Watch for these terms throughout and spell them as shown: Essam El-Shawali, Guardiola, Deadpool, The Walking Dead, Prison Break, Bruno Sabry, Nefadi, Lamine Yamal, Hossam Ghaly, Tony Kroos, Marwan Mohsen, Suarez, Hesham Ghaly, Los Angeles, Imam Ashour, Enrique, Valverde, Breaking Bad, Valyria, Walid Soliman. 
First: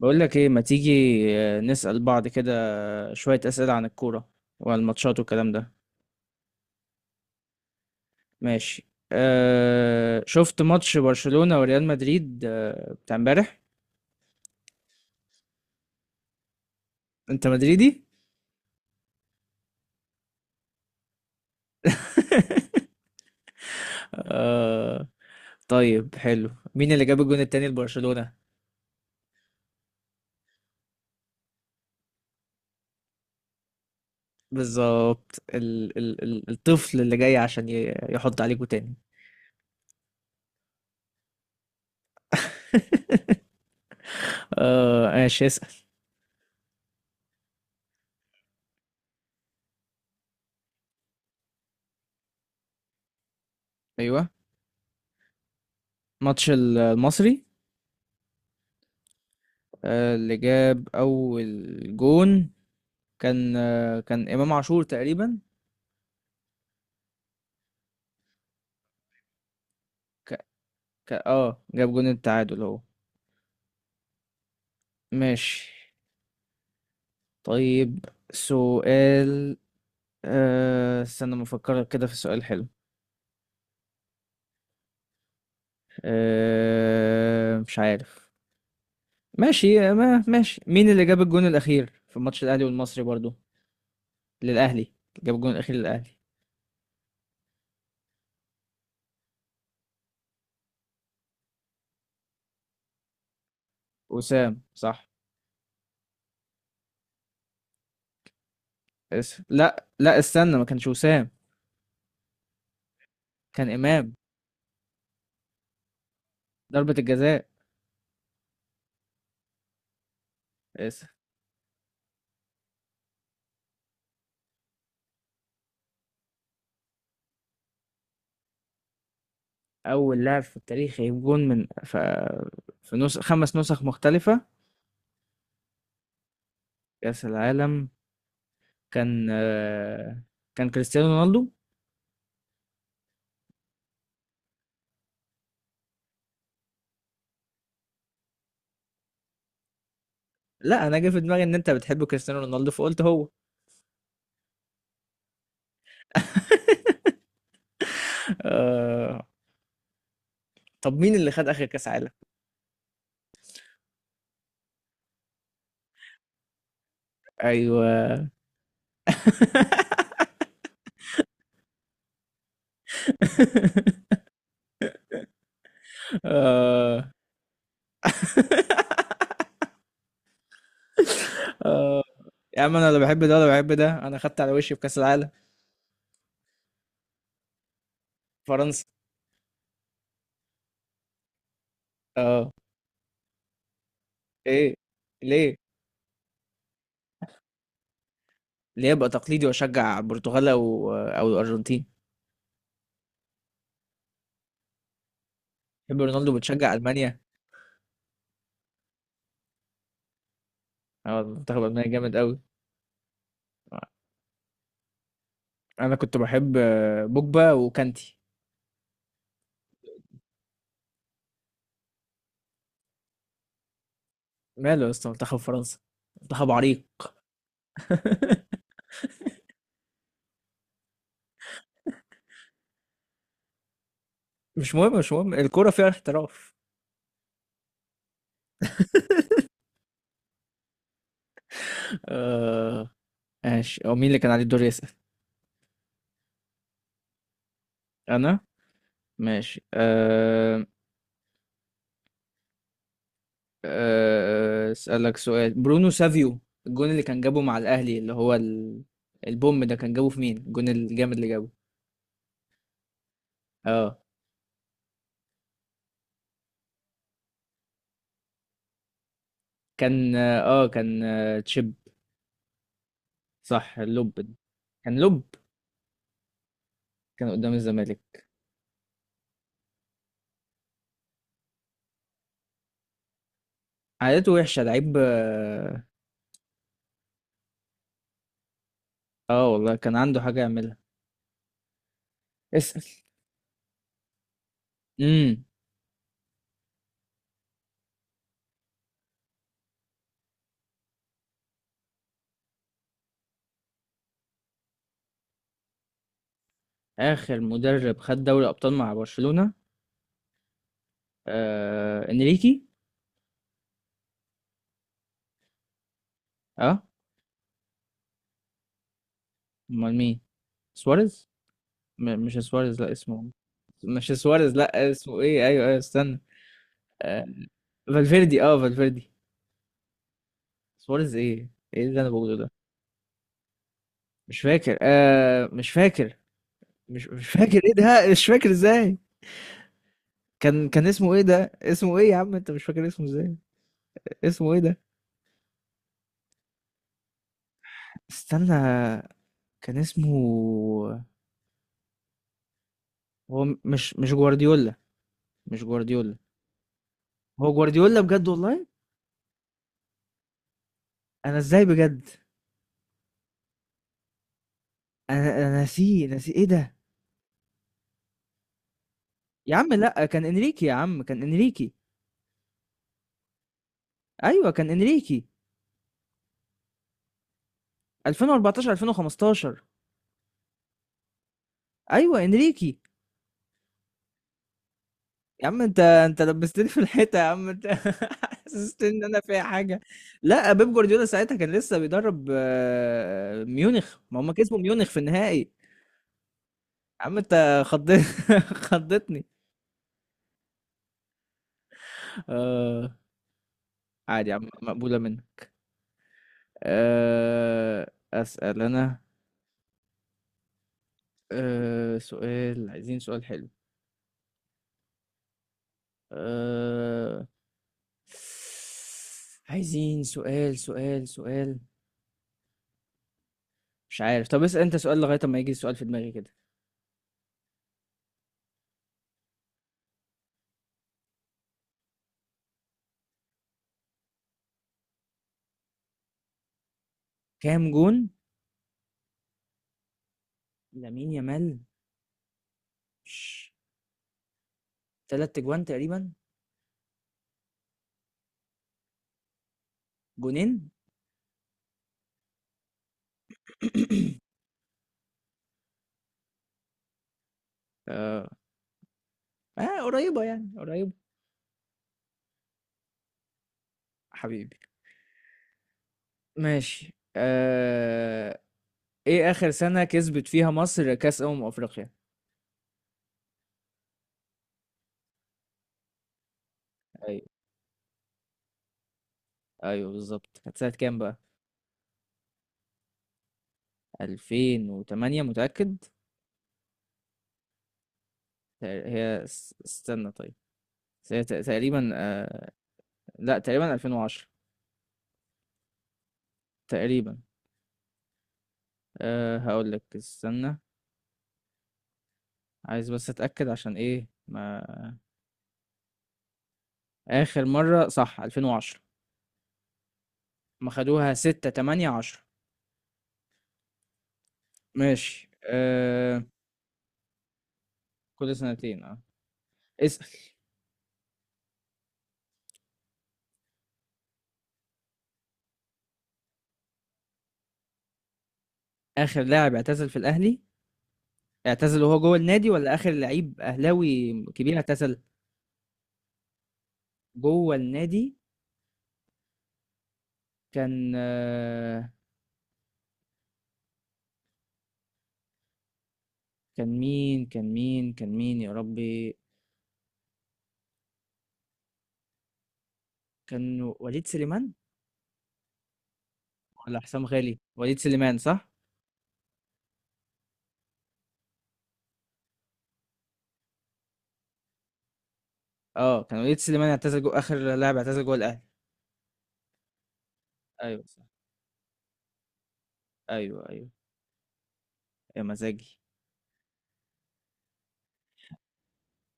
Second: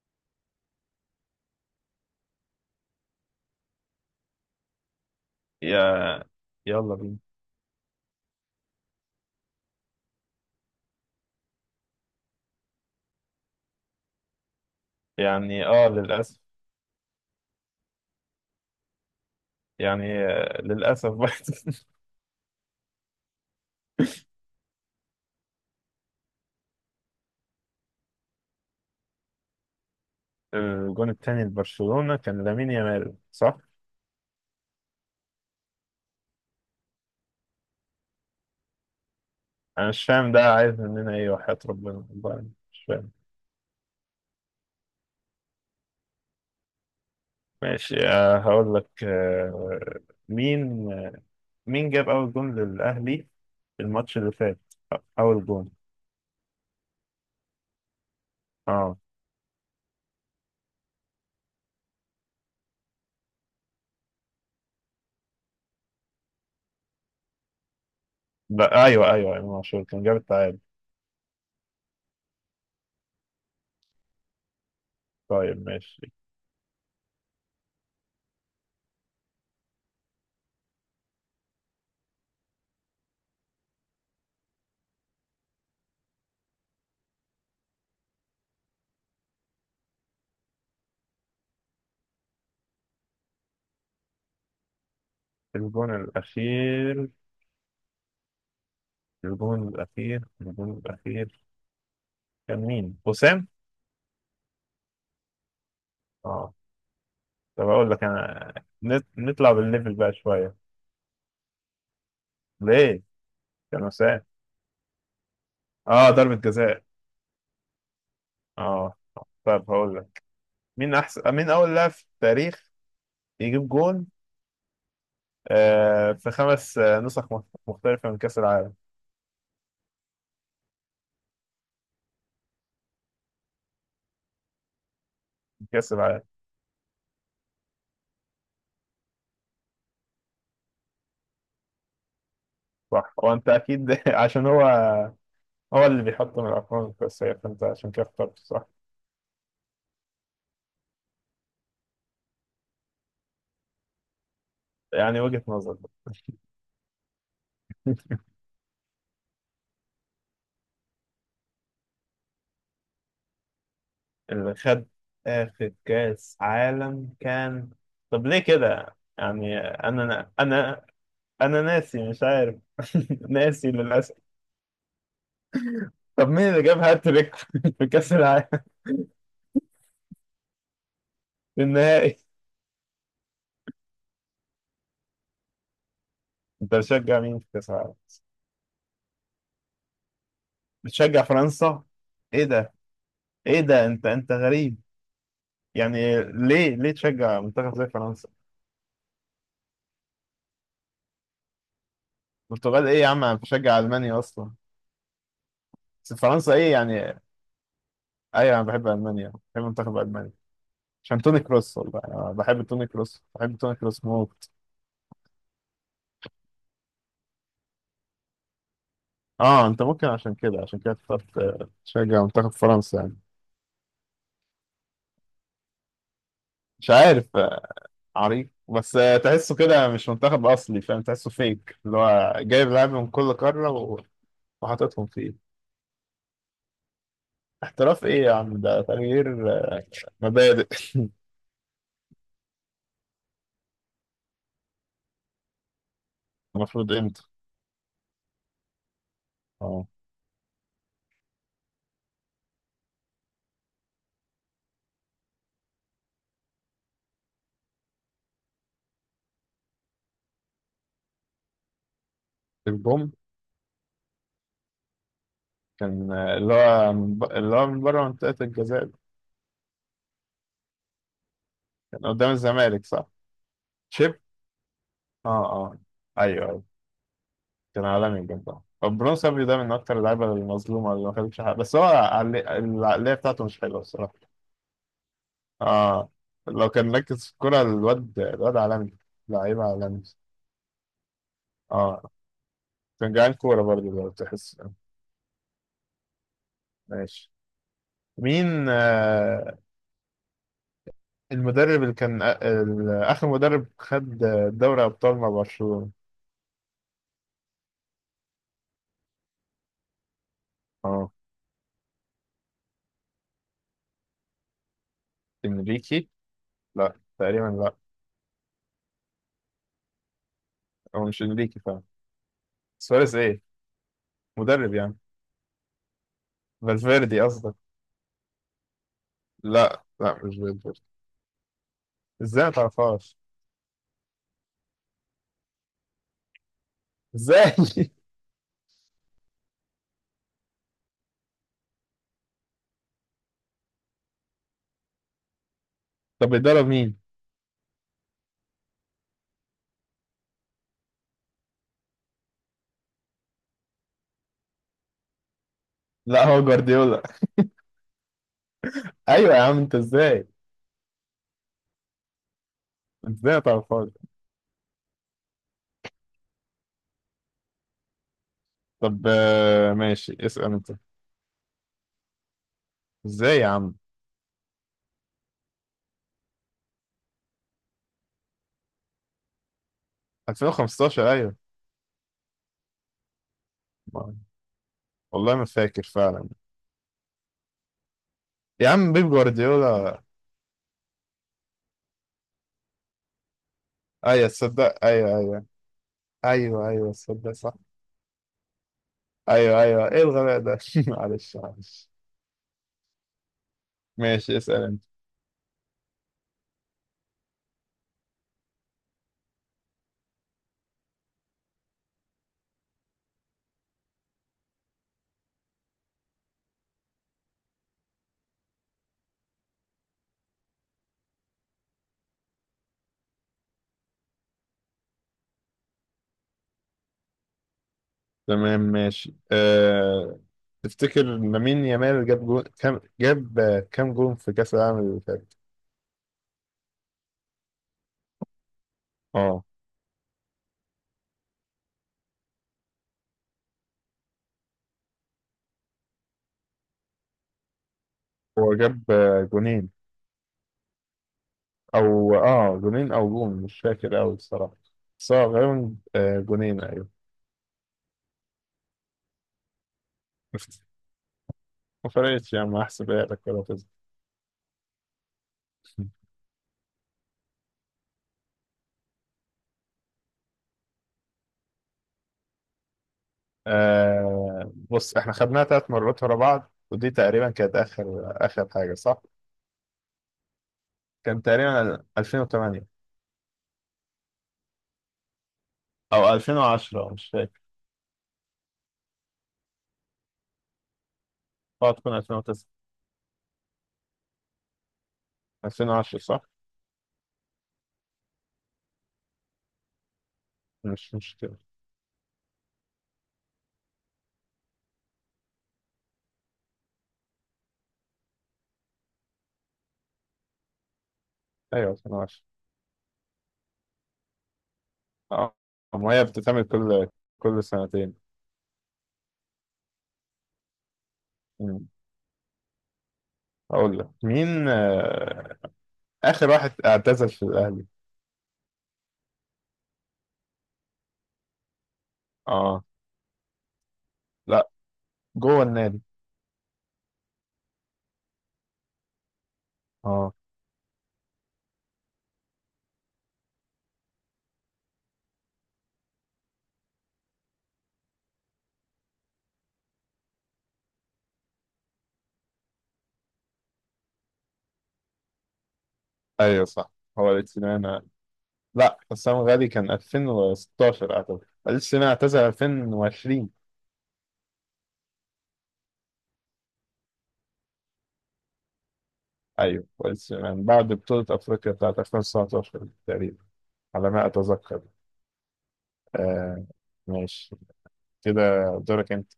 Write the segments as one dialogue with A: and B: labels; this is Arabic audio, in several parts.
A: بقول لك ايه، ما تيجي نسأل بعض كده، شوية أسئلة عن الكورة والماتشات والكلام ده.
B: يا يلا بينا.
A: ماشي. أه شفت ماتش برشلونة وريال مدريد بتاع امبارح؟
B: يعني للأسف.
A: انت مدريدي؟
B: يعني للأسف بقى.
A: أه. طيب حلو، مين اللي جاب الجون التاني لبرشلونة؟
B: الجون التاني لبرشلونة كان لامين يامال، صح؟
A: بالظبط، ال ال ال الطفل اللي جاي عشان يحط عليكوا تاني.
B: أنا مش فاهم ده عايز مننا إيه، وحياة ربنا والله أنا مش فاهم.
A: أه ماشي، اسأل.
B: ماشي، هقول لك. مين آه، مين جاب أول جون للأهلي، الماتش
A: ايوه.
B: اللي فات؟ أول جون.
A: ماتش المصري.
B: اه
A: اللي جاب اول جون كان إمام عاشور تقريبا.
B: لا، أيوه أيوه، إمام عاشور كان جاب
A: ك...
B: التعادل.
A: اه جاب جون التعادل اهو. ماشي.
B: طيب ماشي.
A: طيب. سؤال. استنى ما افكر كده في سؤال حلو. مش عارف. ماشي، ما ماشي مين اللي جاب الجون الأخير في ماتش الأهلي والمصري برضو؟ للأهلي. جاب الجون الأخير
B: الجون
A: للأهلي.
B: الأخير الجون الأخير كان مين؟ حسام؟
A: وسام صح؟
B: اه، طب اقول لك انا.
A: اسف،
B: نطلع
A: لا
B: بالليفل بقى
A: لا
B: شويه.
A: استنى، ما كانش وسام.
B: ليه؟
A: كان
B: كان
A: إمام.
B: مساء. اه ضربه جزاء.
A: ضربة الجزاء.
B: اه طب هقول لك.
A: اسف.
B: مين اول لاعب في التاريخ يجيب جون في خمس نسخ مختلفه من كاس العالم،
A: أول لاعب في التاريخ يجيب جون في نسخ، خمس نسخ مختلفة،
B: من كاس العالم
A: كأس العالم. كان آه، كان كريستيانو رونالدو.
B: صح، وانت اكيد عشان هو اللي بيحط من الارقام، بس هي فانت عشان كده اخترت، صح.
A: لا أنا جه في دماغي إن أنت بتحب كريستيانو رونالدو فقلت هو.
B: يعني وجهه نظر.
A: آه... طب مين اللي خد آخر كأس عالم؟
B: اللي خد اخر كاس عالم كان.
A: أيوه.
B: طب ليه كده يعني؟ انا ناسي، مش عارف. ناسي للاسف. طب مين اللي جاب
A: آه...
B: هاتريك في كاس العالم، في
A: آه...
B: النهائي؟
A: يا عم أنا لا بحب ده ولا بحب ده، أنا خدت على وشي في كأس العالم.
B: انت بتشجع مين في كاس العالم؟
A: فرنسا.
B: بتشجع فرنسا؟ ايه
A: أه.
B: ده؟ انت
A: إيه؟
B: غريب.
A: ليه؟
B: يعني ليه؟ تشجع منتخب زي فرنسا؟
A: ليه أبقى تقليدي وأشجع برتغال أو أو الأرجنتين؟
B: البرتغال ايه يا عم، انا بشجع المانيا اصلا.
A: بتحب
B: بس
A: رونالدو
B: فرنسا ايه
A: بتشجع ألمانيا؟
B: يعني؟ ايوه انا بحب المانيا، بحب منتخب المانيا
A: اه،
B: عشان توني
A: المنتخب
B: كروس،
A: الألماني
B: والله
A: جامد
B: انا
A: قوي.
B: بحب توني كروس، بحب توني كروس موت.
A: أنا كنت بحب بوجبا وكانتي.
B: اه انت ممكن عشان كده، اخترت تشجع منتخب فرنسا يعني.
A: ماله يا اسطى منتخب فرنسا؟ منتخب
B: مش
A: عريق.
B: عارف. عريق بس، تحسه كده مش منتخب اصلي، فاهم؟ تحسه فيك، اللي هو جايب لعيبه من كل قاره
A: مش مهم،
B: وحاططهم
A: مش مهم،
B: فيه.
A: الكورة فيها احتراف.
B: احتراف ايه يا عم، ده تغيير مبادئ.
A: آه ماشي، هو مين اللي كان عليه الدور يسأل؟
B: المفروض امتى؟
A: أنا. ماشي
B: اه،
A: آه. أسألك سؤال، برونو سافيو، الجون اللي كان جابه مع الأهلي اللي هو البوم ده، كان جابه في مين الجون الجامد اللي جابه؟
B: البوم
A: اه
B: كان اللي هو من اللي هو من بره منطقه الجزاء ده.
A: كان اه آه، كان آه تشيب.
B: كان قدام الزمالك، صح.
A: صح، اللوب.
B: شيب.
A: كان لوب.
B: اه اه، ايوه ايوه.
A: كان قدام
B: كان
A: الزمالك.
B: عالمي بجد. برونو صبري ده من اكتر اللعيبه المظلومه اللي ما خدتش حاجه، بس هو العقليه بتاعته مش حلوه الصراحه.
A: عادته وحشة لعيب، اه.
B: اه، لو كان مركز في الكورة، الواد عالمي.
A: آه
B: لعيب
A: والله، كان
B: عالمي.
A: عنده حاجة يعملها.
B: اه
A: اسأل.
B: كان جعان كورة برضه لو تحس.
A: امم.
B: ماشي. مين المدرب اللي كان آخر مدرب خد دوري أبطال مع برشلونة؟
A: آخر مدرب خد دوري أبطال مع برشلونة؟
B: اه،
A: انريكي.
B: إنريكي.
A: اه.
B: لا تقريبا، لا.
A: امال مين؟
B: هو مش
A: سواريز.
B: إنريكي فعلا.
A: مش سواريز، لا
B: سواريز
A: اسمه.
B: إيه؟
A: مش سواريز،
B: مدرب
A: لا
B: يعني.
A: اسمه ايه، ايوه ايوه استنى.
B: فالفيردي
A: آه
B: قصدك؟
A: فالفيردي، اه فالفيردي.
B: لا لا، مش فالفيردي.
A: سواريز ايه؟ ايه اللي انا بقوله
B: إزاي
A: ده؟
B: ما تعرفهاش؟
A: مش فاكر، مش فاكر، مش مش
B: إزاي؟
A: فاكر، ايه ده مش فاكر ازاي؟ كان اسمه ايه ده؟ اسمه ايه يا عم، انت مش فاكر اسمه ازاي؟ اسمه ايه ده؟
B: طب بيدرب مين؟
A: استنى. كان اسمه. هو مش جوارديولا، مش جوارديولا.
B: لا، هو جوارديولا.
A: هو جوارديولا بجد والله؟
B: أيوة يا عم، أنت إزاي؟
A: انا ازاي بجد؟
B: إزاي ما تعرفهاش؟
A: انا ناسيه، ناسي ايه ده؟
B: طب
A: يا عم لا،
B: ماشي،
A: كان
B: اسأل
A: انريكي، يا
B: انت.
A: عم كان انريكي.
B: ازاي يا عم؟
A: ايوه كان انريكي 2014، 2015.
B: 2015، ايوه.
A: ايوه انريكي.
B: ما- والله ما
A: يا عم انت،
B: فاكر فعلا.
A: لبستني في الحيطه يا عم، انت.
B: يا
A: حسستني
B: عم،
A: ان
B: بيب
A: انا فيها حاجه.
B: جوارديولا.
A: لا، بيب جوارديولا ساعتها كان لسه بيدرب ميونخ، ما
B: ايوه
A: هم كسبوا
B: تصدق،
A: ميونخ في
B: ايوه ايوه.
A: النهائي.
B: ايوه ايوه
A: يا عم
B: تصدق، صح.
A: انت خضت. خضتني.
B: ايوه ايوه، ايه الغباء ده. معلش معلش.
A: آه عادي
B: ماشي،
A: عم،
B: اسأل انت.
A: مقبولة منك. أسأل أنا. سؤال، عايزين سؤال حلو. آه عايزين سؤال، سؤال. مش عارف، طب اسأل أنت سؤال لغاية ما يجي سؤال في دماغي كده.
B: تمام ماشي. تفتكر لامين يامال جاب جو... كام جاب آه، كام جون في كأس العالم اللي فات؟
A: كام جون
B: اه
A: لامين يامال؟ ش- تلات جوان تقريبا.
B: هو جاب جونين.
A: جونين.
B: او جونين او جون، مش فاكر قوي الصراحه. بس هو غالبا جونين، ايوه.
A: آه. اه قريبة يعني، قريبة.
B: ما فرقتش يا عم، هحسبها لك ولا تزعل.
A: حبيبي. ماشي آه. ايه اخر سنة كسبت فيها مصر كأس أمم أفريقيا؟
B: بص، احنا خدناها ثلاث مرات ورا بعض، ودي تقريبا
A: أيوة.
B: كانت اخر اخر حاجه، صح؟
A: ايوه، بالظبط، كانت سنة كام بقى؟
B: كان تقريبا 2008،
A: 2008 متأكد؟
B: او 2010، مش فاكر.
A: هي استنى طيب. بس هي
B: اه
A: تقريبا
B: تكون 2009.
A: لا تقريبا 2010.
B: 2010، صح؟
A: تقريبا. هقول لك استنى.
B: مش مشكله.
A: عايز بس اتأكد عشان ايه ما. آخر مرة صح 2010. ما خدوها 6،
B: ايوه،
A: 8، 10.
B: 2010.
A: ماشي
B: اه ما هي بتتعمل كل سنتين.
A: كل سنتين اه. اسأل.
B: مم. اقول لك مين اخر واحد اعتزل في الاهلي؟
A: آخر لاعب اعتزل في الأهلي، اعتزل وهو جوه النادي
B: اه
A: ولا آخر لعيب أهلاوي
B: لا،
A: كبير اعتزل؟
B: جوه النادي.
A: جوه النادي.
B: اه،
A: كان آه، كان مين يا ربي؟ كان وليد سليمان.
B: ايوه صح.
A: ولا حسام
B: هو
A: غالي، وليد
B: الاتسينانا.
A: سليمان صح؟
B: لا، حسام غالي كان 2016 اعتقد، الاتسينانا اعتزل 2020.
A: اه كان وليد سليمان، اعتزل جو، اخر لاعب اعتزل جوه الاهلي.
B: ايوه، والاتسينانا بعد
A: ايوه صح،
B: بطولة افريقيا بتاعت 2019 تقريبا،
A: ايوه ايوه.
B: على ما اتذكر.
A: يا مزاجي.
B: آه ماشي، كده دورك انت.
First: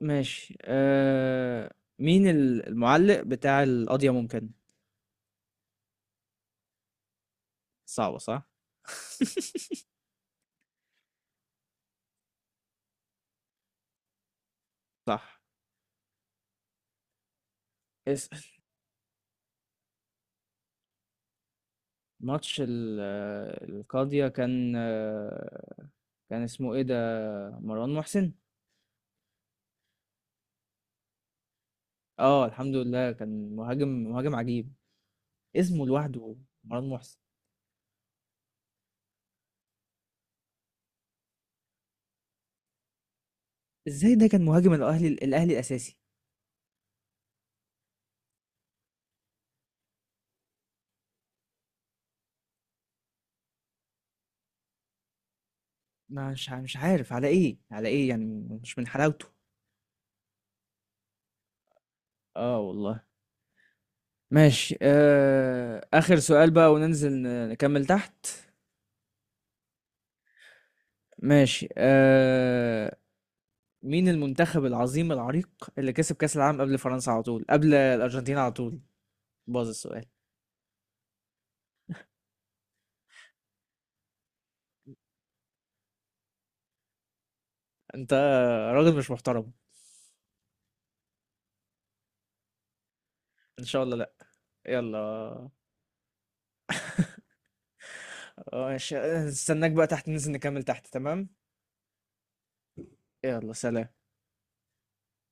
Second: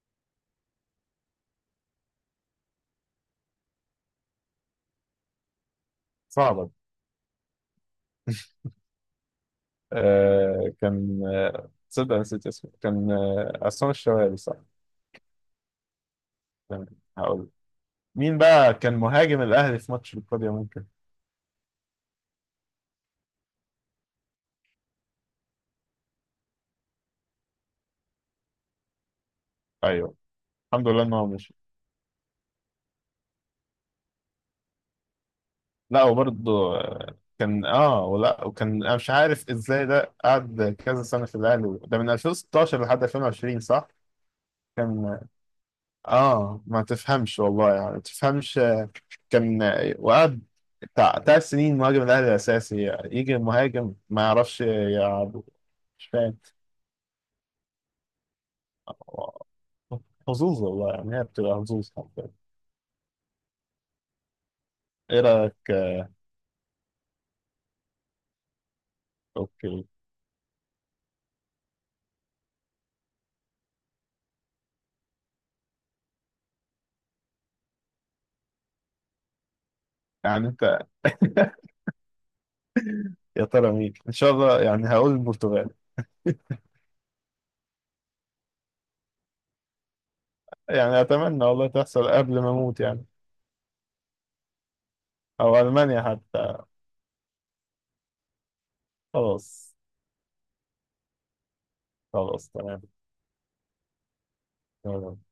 A: ماشي مين المعلق بتاع القضية ممكن؟
B: صعبة دي.
A: صعبة صح؟
B: كان تصدق نسيت اسمه، كان عصام الشوالي، صح.
A: صح.
B: تمام، هقول. مين
A: اسأل.
B: بقى كان مهاجم الاهلي في ماتش القضية ممكن؟
A: ماتش القاضية كان اسمه ايه ده؟ مروان محسن.
B: ايوه. الحمد لله انه مش.
A: اه الحمد لله، كان مهاجم، عجيب. اسمه
B: لا
A: لوحده.
B: وبرضه.
A: مروان محسن.
B: كان ولا وكان، انا مش عارف ازاي ده قعد كذا سنه في الاهلي، ده من 2016 لحد 2020، صح؟
A: ازاي ده كان مهاجم الاهلي،
B: كان
A: الاساسي؟
B: اه ما تفهمش والله يعني، ما تفهمش. كان وقعد بتاع تلات سنين مهاجم الاهلي الاساسي، يجي مهاجم ما يعرفش يلعب. مش فاهم.
A: مش عارف على ايه، على ايه يعني؟ مش من حلاوته.
B: حظوظ والله يعني، هي بتبقى حظوظ حرفيا.
A: اه والله. ماشي
B: ايه رايك
A: آخر سؤال بقى وننزل نكمل تحت.
B: اوكي.
A: ماشي مين المنتخب العظيم العريق اللي كسب كأس العالم قبل فرنسا على طول، قبل الأرجنتين على طول؟ باظ السؤال.
B: يعني انت. يا ترى مين ان شاء الله؟ يعني هقول البرتغال.
A: انت راجل مش محترم.
B: يعني أتمنى والله تحصل قبل ما أموت يعني.
A: ان شاء الله لا. يلا.
B: أو ألمانيا حتى.
A: ماشي استناك
B: خلاص
A: بقى تحت ننزل نكمل تحت، تمام؟
B: خلاص.
A: يلا سلام.
B: تمام.